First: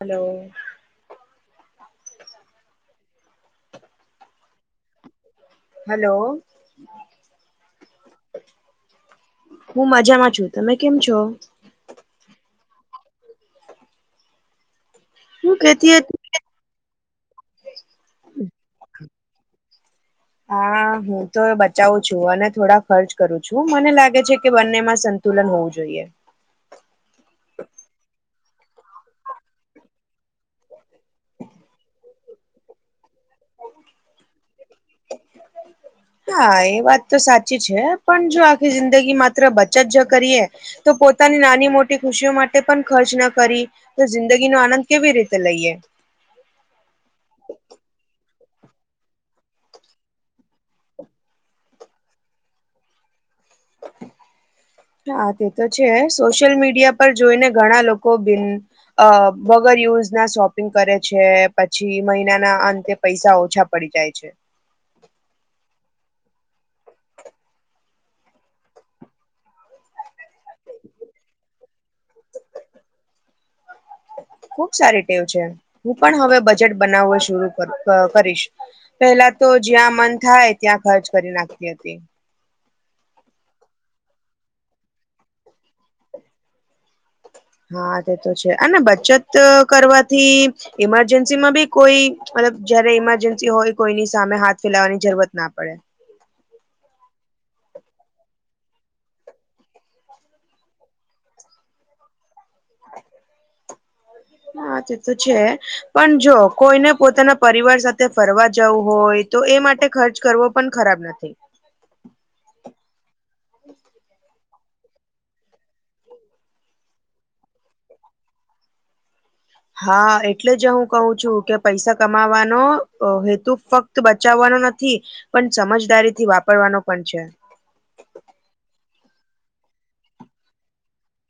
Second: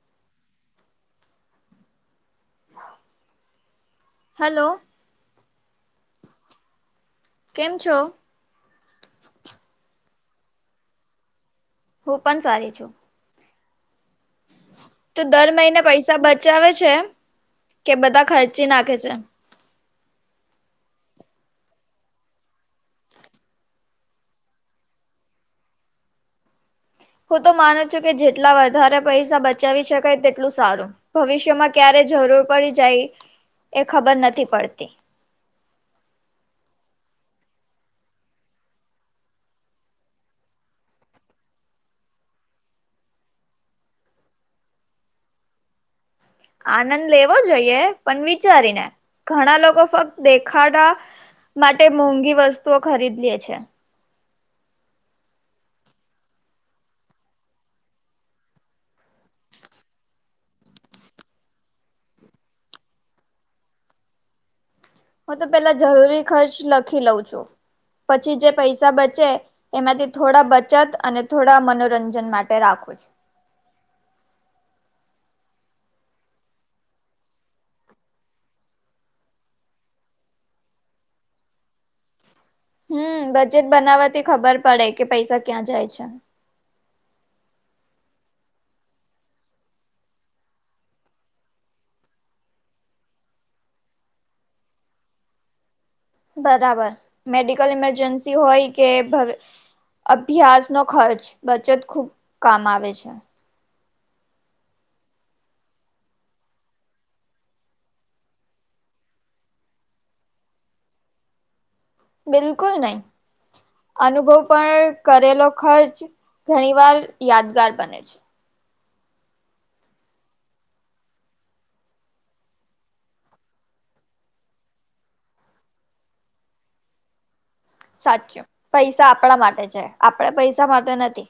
Hello. હા. Hello hello કેમ છો? હું મજામાં છું. તમે કેમ છો? હું પણ સારી છું. તો દર હું મહિને કેતી હતી પૈસા બચાવે છે કે બધા ખર્ચી નાખે છે. હા હું તો બચાવું છું અને થોડા ખર્ચ કરું છું. મને લાગે છે કે બંનેમાં સતુ સતુલન હોવું જોઈએ. હું તો માનું છું કે જેટલા વધારે પૈસા બચાવી શકાય તેટલું સારું. ભવિષ્યમાં ક્યારે જરૂર પડી જાય એ ખબર નથી પડતી. હા એ વાત તો સાચી છે પણ જો આખી જિંદગી માત્ર બચત જો કરીએ તો પોતાની નાની મોટી ખુશીઓ માટે પણ ખર્ચ ના કરી. તો જિંદગી નો આનંદ કેવી રીતે લઈએ. આનંદ લેવો જોઈએ પણ વિચારીને ઘણા લોકો ફક્ત દેખાડા માટે મોંઘી વસ્તુઓ ખરીદી લે છે. હા તે તો છે સોશિયલ મીડિયા પર જોઈને ઘણા લોકો બિન અ વગર યુઝ ના શોપિંગ કરે છે પછી મહિનાના અંતે પૈસા ઓછા પડી જાય છે. હું તો પેલા જરૂરી ખર્ચ લખી લઉં છું પછી જે પૈસા બચે એમાંથી થોડા બચત અને થોડા મનોરંજન માટે રાખું છુ. ખુબ સારી ટેવ છે હું પણ હવે બજેટ બનાવવું શુર કરીશ. પહેલા તો જ્યાં મન થાય ત્યાં ખર્ચ કરી નાખતી હતી. હમ બજેટ બનાવવાથી ખબર પડે કે પૈસા ક્યાં જાય છે. હા તે તો છે અને બચત કરવાથી ઈમરજન્સી માં બી કોઈ મતલબ જયારે ઈમરજન્સી હોય કોઈની સામે હાથ ફેલાવાની જરૂરત ના પડે. બરાબર મેડિકલ ઇમરજન્સી હોય કે ભ અભ્યાસ નો ખર્ચ બચત ખૂબ કામ આવે છે. હા તે તો છે. પણ જો કોઈને પોતાના પરિવાર સાથે ફરવા જવું હોય તો એ માટે ખર્ચ કરવો પણ ખરાબ નથી. બિલકુલ નહી. અનુભવ પણ કરેલો ખર્ચ ઘણી વાર યાદગાર બને છે. હા એટલે જ હું કહું છું કે પૈસા કમાવાનો હેતુ ફક્ત તો બચાવવાનો નથી પણ સમજદારી થી વાપરવાનો પણ છે. સાચું પૈસા આપણા માટે છે આપડે પૈસા માટે નથી.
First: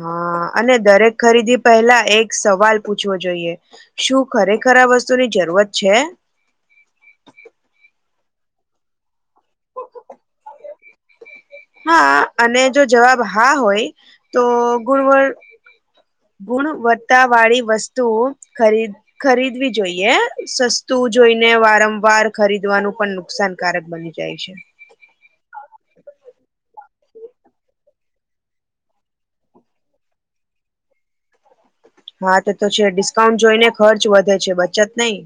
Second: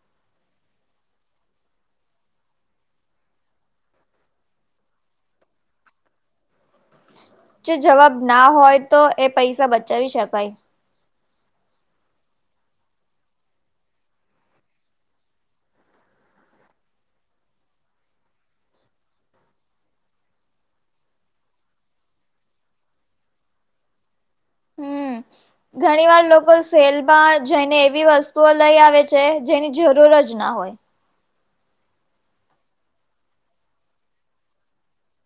હા અને દરેક ખરીદી પહેલા એક સવાલ પૂછવો જોઈએ. શું ખરેખર આ વસ્તુની જરૂરત છે. જો જવાબ ના હોય તો એ પૈસા બચાવી શકાય. હા અને જો જવાબ હા હોય તો ગુણવ ગુણવત્તા વાળી વસ્તુઓ ખરીદ ખરીદવી જોઈએ સસ્તું જોઈને વારંવાર ખરીદવાનું પણ નુકસાન કારક બની જાય છે. હમ. ઘણી વાર લોકો સેલમાં જઈને એવી વસ્તુઓ લઈ આવે છે જેની જરૂર જ ના હોય. હા તો તો છે ડિસ્કાઉન્ટ જોઈને ખર્ચ વધે છે બચત નઈ.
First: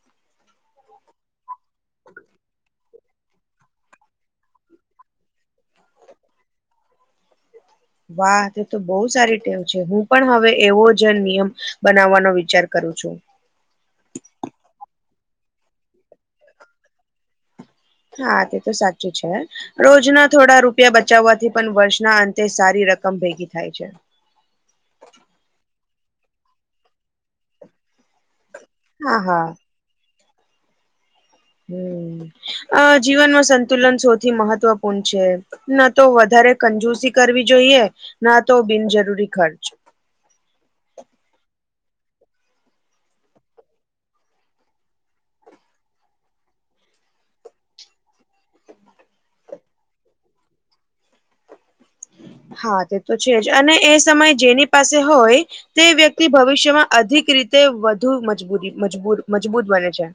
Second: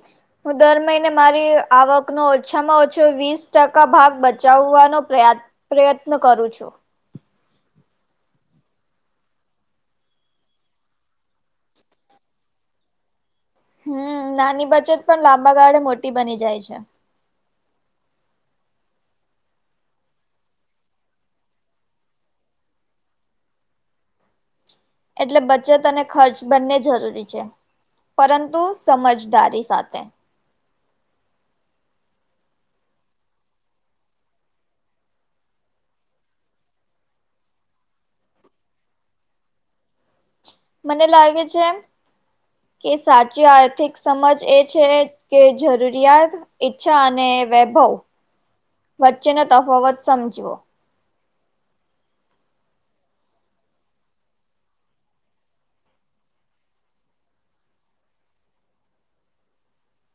હ. હું દર મહિને મારી આવકનો ઓછામાં ઓછો વીસ ટકા ભાગ બચાવવાનો પ્રયાત્ પ્રયત્ન કરું છું. વાહ તે તો બહુ સારી ટેવ છે હું પણ હવે એવો જ નિયમ બનાવવાનો વિચાર કરું છું. હમ નાની બચત પણ લાંબા ગાળે મોટી બની જાય છે. હા તે તો સાચું છે. રોજના થોડા રૂપિયા બચાવવાથી પણ વર્ષના અંતે સારી રકમ ભેગી થાય છે. એટલે બચત અને ખર્ચ બંને જરૂરી છે, પરંતુ હા હા સમજદારી સાથે. હમ અ જીવનમાં સંતુલન સૌથી મહત્વપૂર્ણ છે. ના તો વધારે કંજૂસી કરવી જોઈએ ના તો બિનજરૂરી ખર્ચ. મને લાગે છે. કે સાચી આર્થિક સમજ એ છે કે જરૂરિયાત ઈચ્છા અને વૈભવ વચ્ચેનો તફાવત સમજવો. હા તે તો છે જ અને એ સમય જેની પાસે હોય. તે વ્યક્તિ ભવિષ્યમાં અધિક રીતે વધુ મજબૂરી મજબૂર મજબૂત બને છે.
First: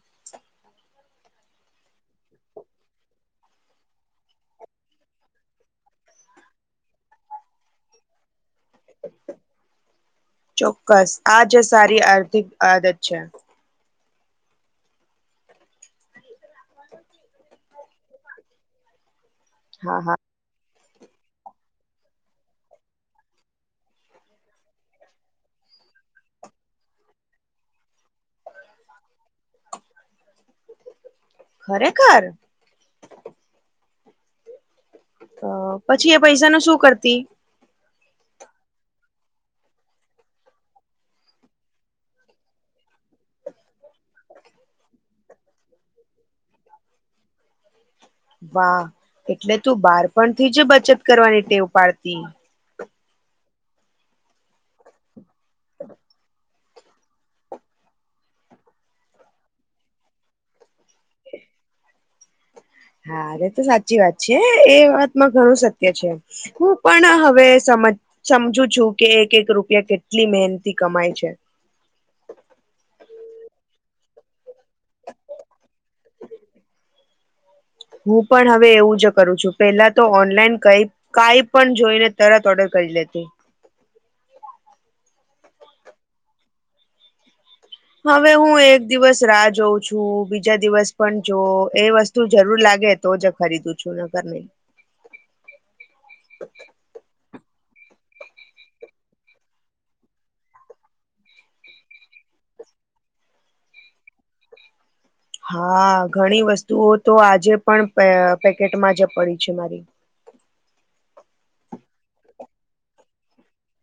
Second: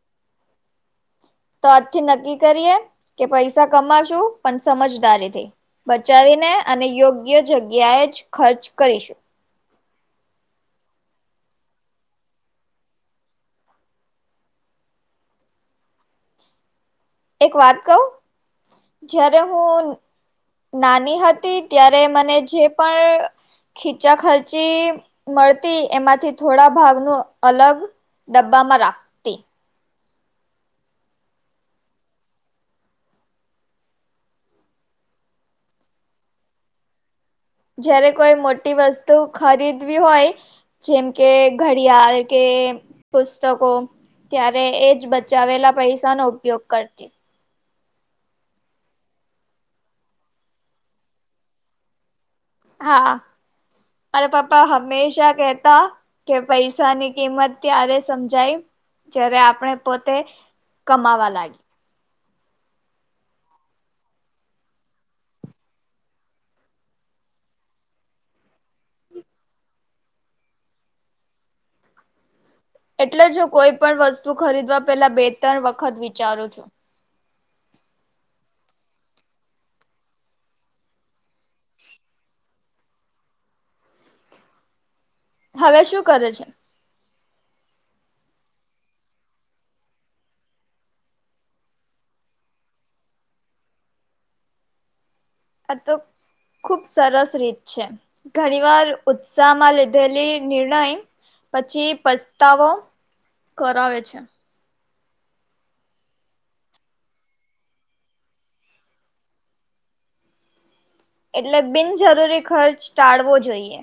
તો આજથી નક્કી કરીએ કે પૈસા કમાશું પણ સમજદારીથી. બચાવીને અને યોગ્ય જગ્યાએ જ ખર્ચ કરીશું. ચોક્કસ આ જે સારી આર્થિક આદત છે. એક વાત કહ, જ્યારે હું હા હા. નાની હતી ત્યારે મને જે પણ ખીચા ખર્ચી મળતી એમાંથી થોડા ભાગનું અલગ ડબ્બામા રા ખરેખર. તો પછી એ પૈસા ન શું કરતી? જયારે કોઈ મોટી વસ્તુ ખરીદવી હોય. જેમ કે ઘડિયાળ કે પુસ્તકો. ત્યારે એ જ બચાવેલા પૈસાનોો ઉપયોગ કરતી. વાહ એટલે તું બારપણ થી જ બચત કરવાની ટેવ પાડતી. હા, અ પાપ્પા હમેશા કહેતા કે પૈસા ની કિંમત ત્યારે સમજાય જય્યારે આપણે પોતે. કમાવા લાગે. હા અરે તો સાચી વાત છે એ વાતમાં ઘણું સત્ય છે. હું પણ હવે સમજ સમજુ છું કે એક એક રૂપિયા કેટલી મહેનથી કમાય છે. એટલે હું કોઈ પણ વસ્તુ ખરીદવા પેલા બે ત્રણ વખત વિચારું છું. હું પણ હવે એવું જ કરું છું પેલા તો ઓનલાઈન કઈ કાઈ પણ જોઈને તરત ઓર્ડર કરી લેતી. હવે શું કરે છે? હવે હું એક દિવસ રાહ જોઉં છું બીજા દિવસ પણ જો એ વસ્તુ તું જરૂર લાગે તો જ ખરીદું છું નગર નઈ. અ તો ખુબ સરસ રીત છે, ઘણી વાર ઉત્સાહ માં લીધેલી નિર્ણય. પછી પસ્તાવો કરાવે છે. હા ઘણી વસ્તુઓ તો આજે પણ પેકેટમાં જ પડી છે મારી. એટલે બિનજરૂરી ખર્ચ ટાળવો જોઈએ.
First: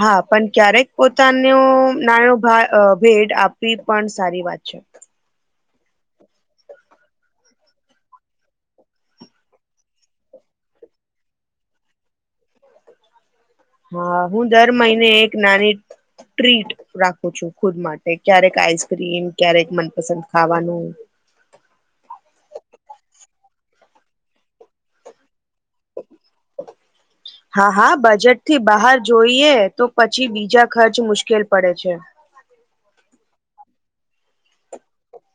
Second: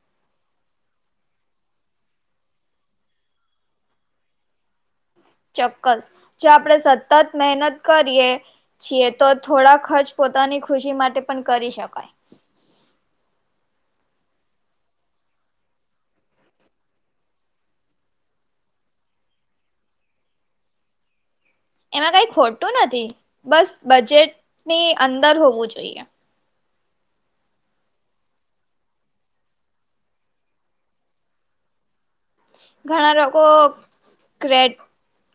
હા પણ ક્યારેક પોતાનો નાનો ભેડ આપવી પણ સારી વાત છે. ચોક્કસ જો આપડે સતત મહેનત કરીએ. છીએ તો થોડા ખર્ચ પોતાની ખુશી માટે પણ કરી શકાય. હા હું દર મહિને એક નાની ટ્રીટ રાખું છું ખુદ માટે ક્યારેક આઈસક્રીમ ક્યારેક મનપસંદ ખાવાનું. એમાં કઈ ખોટું નથી બસ બજેટની અંદર હોવું જોઈએ. હા હા બજેટ થી બહાર જોઈએ તો પછી બીજા ખર્ચ મુશ્કેલ પડે છે. ઘણા લોકો ક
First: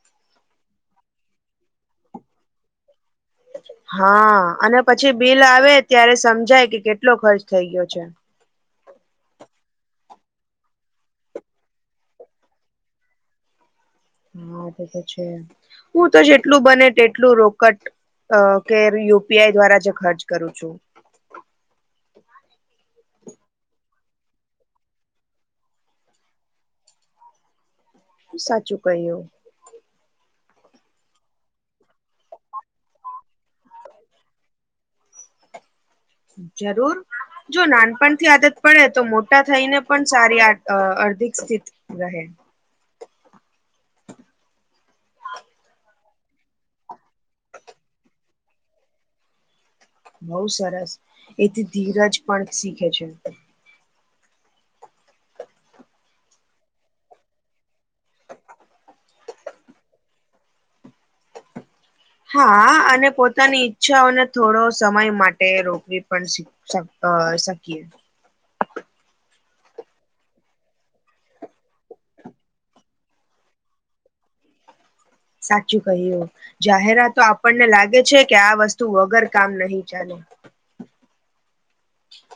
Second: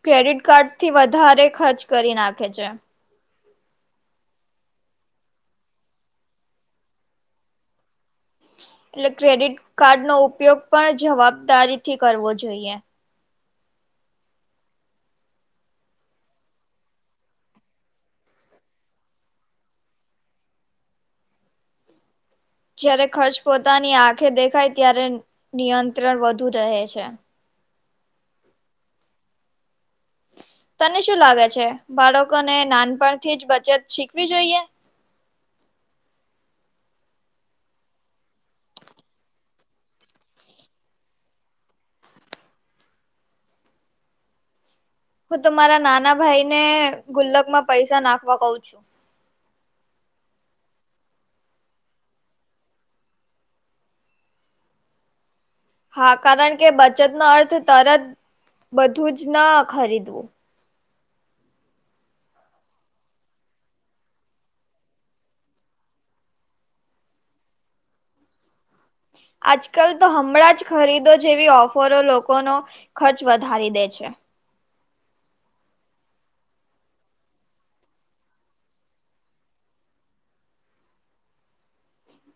ક્રેડિટ કાર્ડ થી વધારે ખર્ચ કરી નાખે છે. હા અને પછી બિલ આવે ત્યારે સમજાય કે કેટલો ખર્ચ થઇ ગયો છે. એટલે ક્રેડિટ કાર્ડ નો ઉપયોગ પણ જવાબદારી થી કરવો જોઈએ. હા તો તો છે, હું તો જેટલું બને તેટલું રોકટ અ કે યુ પી આઈ દ્વારા જે ખર્ચ કરું છું. જયારે ખર્ચ પોતાની આંખે દેખાય ત્યારે નિયંત્રણ વધુ રહે છે. સાચું ક્યું. તને શું લાગે છે બાળકોને નાનપણથી જ બચત શીખવી જોઈએ. જરૂર. જો નાનપણ થી આદત પડે તો મોટા થઈને પણ સારી આ અર્ધિક સ્થિતિ જહે. હું તો મારા નાના ભાઈ ને ગુલ્લક માં પૈસા નાખવા કઉ છું. બઉુ સરસ એથી ધીરજ પણ શીખે છે. હા કારણ કે બચત નો અર્થ તરત બધું જ ન ખરીદવું. હા અને પોતાની ઈચ્છાઓને થોડો સમય માટે રોકવી પણ શીખ. શ અ શકીયે. આજકાલ તો હમણાં જ ખરીદો જેવી ઓફરો લોકોનો ખર્ચ વધારી દે છે. સાચું ક્યું. જાહેરાતો આપણને લાગે છે કે આ વસ્તુ વગર કામ નહી ચાલે.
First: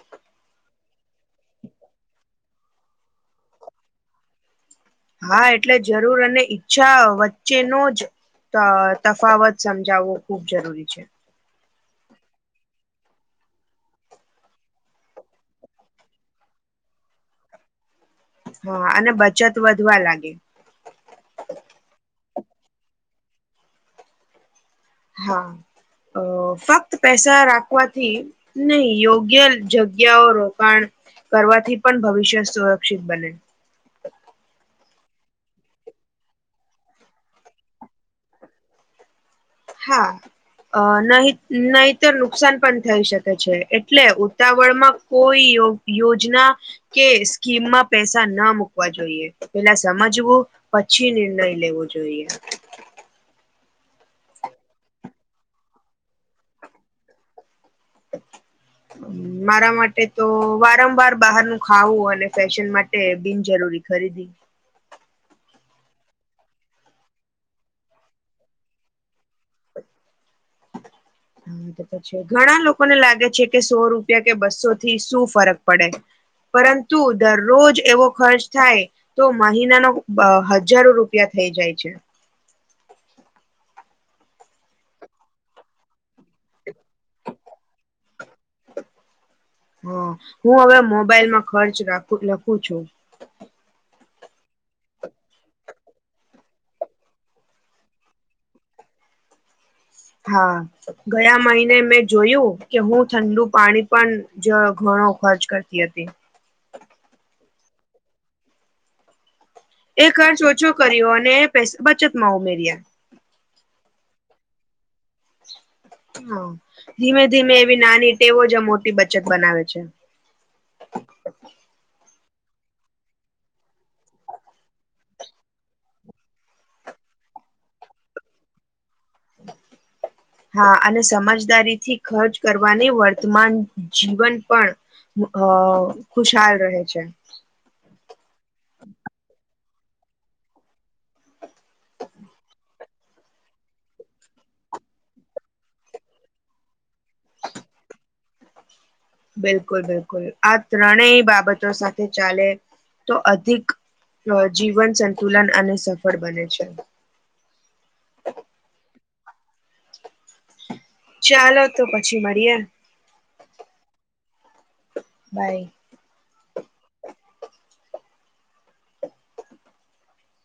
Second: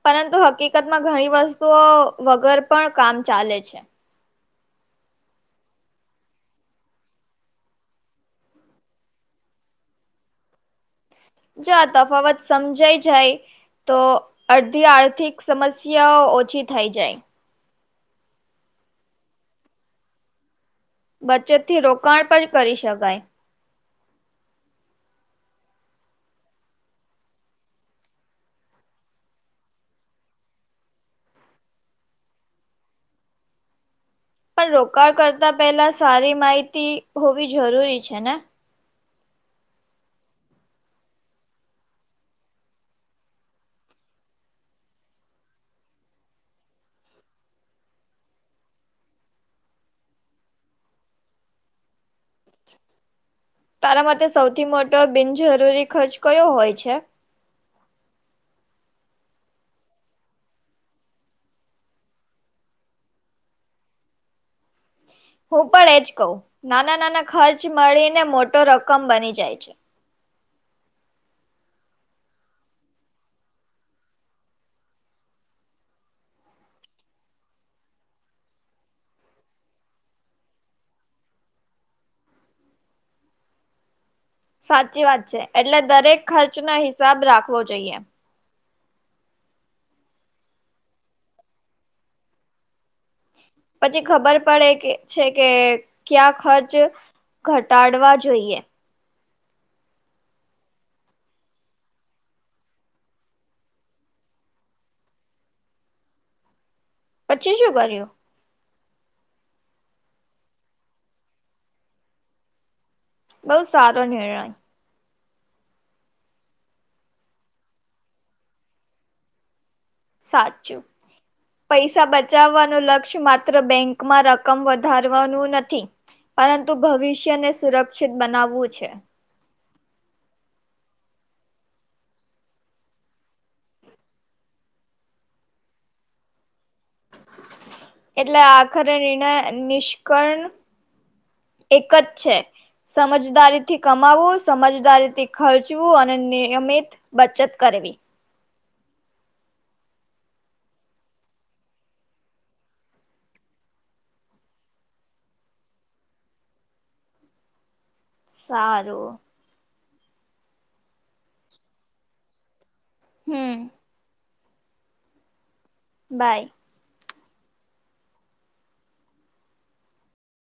પરંતુ હકી હકીકતમાં ઘણી વસ્તુઓ વગર પણ કામ ચાલે છે. હા એટલે જરૂર અને ઈચ્છા વચ્ચેનો જ. અ તફાવત સમજાવવો ખુબ જરૂરી છે. જો તફાવત સમજાઈ જાય. તો અડધી આર્થિક સમસ્યાઓ ઓછી થઈ જાય. હા અને બચત વધવા લાગે. બચત થી રોકાણ પણ કરી શકાય. હા અ ફક્ત પૈસા રાખવાથી નહી યોગ્ય જગ્યાઓ રોકણ કરવાથી પણ ભવિષ્ય સુરક્ષિત બને. પણ રોકાણ કરતા પેલા સારી માહિતી હોવી જરૂરી છે ને. હા. અ નહી નહીતર નુકસાન પણ થઈ શકે છે એટલે ઉતાવળ માં કોઈ યોગ યોજના કે સ્કીમમાં પૈસા ના મુૂકવા જોઈએ પેલા સમજવું પછી નિર્ણય લેવો જોઈએ. તારા માટે સૌથી મોટો બિનજરૂરી ખર્ચ કયો હોય છે. [unintelligible] મારા માટે તો વારંવાર બહારનું ખાવું અને ફેશન માટે બિનજરૂરી ખરીદી હું પણ એજ કહ્યું નાના નાના ખર્ચ મળીને મોટો રકમ બની જાય છે. હા તો તો છે ઘણા લોકોને લાગે છે કે સો રૂપિયા કે બસો થી શું ફરક પડે. પરંતુ દરરોજ એવો ખર્ચ થાય. તો મહિના નો અ હજારો રૂપિયા થઈ જાય છે. સાચી વાત છે એટલે દરેક ખર્ચ નો હિસાબ રાખવો જોઈએ. હા હું હવે મોબાઈલમાં ખર્ચ રાખ લખું છું. પછી ખબર પડે કે છે કે ક્યા ખર્ચ ઘટાડવા જોઈએ. હા. ગયા મહિને મેં જોયું કે હું ઠંડુ પાણી પણ જ ઘણો ખર્ચ કરતી હતી. પછી સુ કરયુ. એ ખર્ચ ઓછો કર્યો અને બચતમાં ઉમેર્યા. બઉુ સારો નિર્ણય. હા ધીમે ધીમે એવી નાની ટેવો જ મોટી બચત બનાવે છે. સાચું. પૈસા બચાવવાનું લક્ષ્ય માત્ર બેંકમાં રકમ વધારવાનું નથી. પરંતુ ભવિષ્યને સુરક્ષિત બનાવવું છે. હા અને સમજદારી થી ખર્ચ કરવાની વર્તમાન જીવન પણ અ ખુશહાલ રહે છે. એટલે આખરે નિર્ણ નિષ્કણ એક જ છે. સમજદારીથી કમાવવું સમજદારીથી ખર્ચવું અને નિયમિત બચત કરવી. બિલકુલ બિલકુલ આ ત્રણેય બાબતો સાથે ચાલે તો અધિક જીવન સંકુલન અને સફળ બને છે. સારું ચાલો તો પછી મળીએે. હમ બાય બાય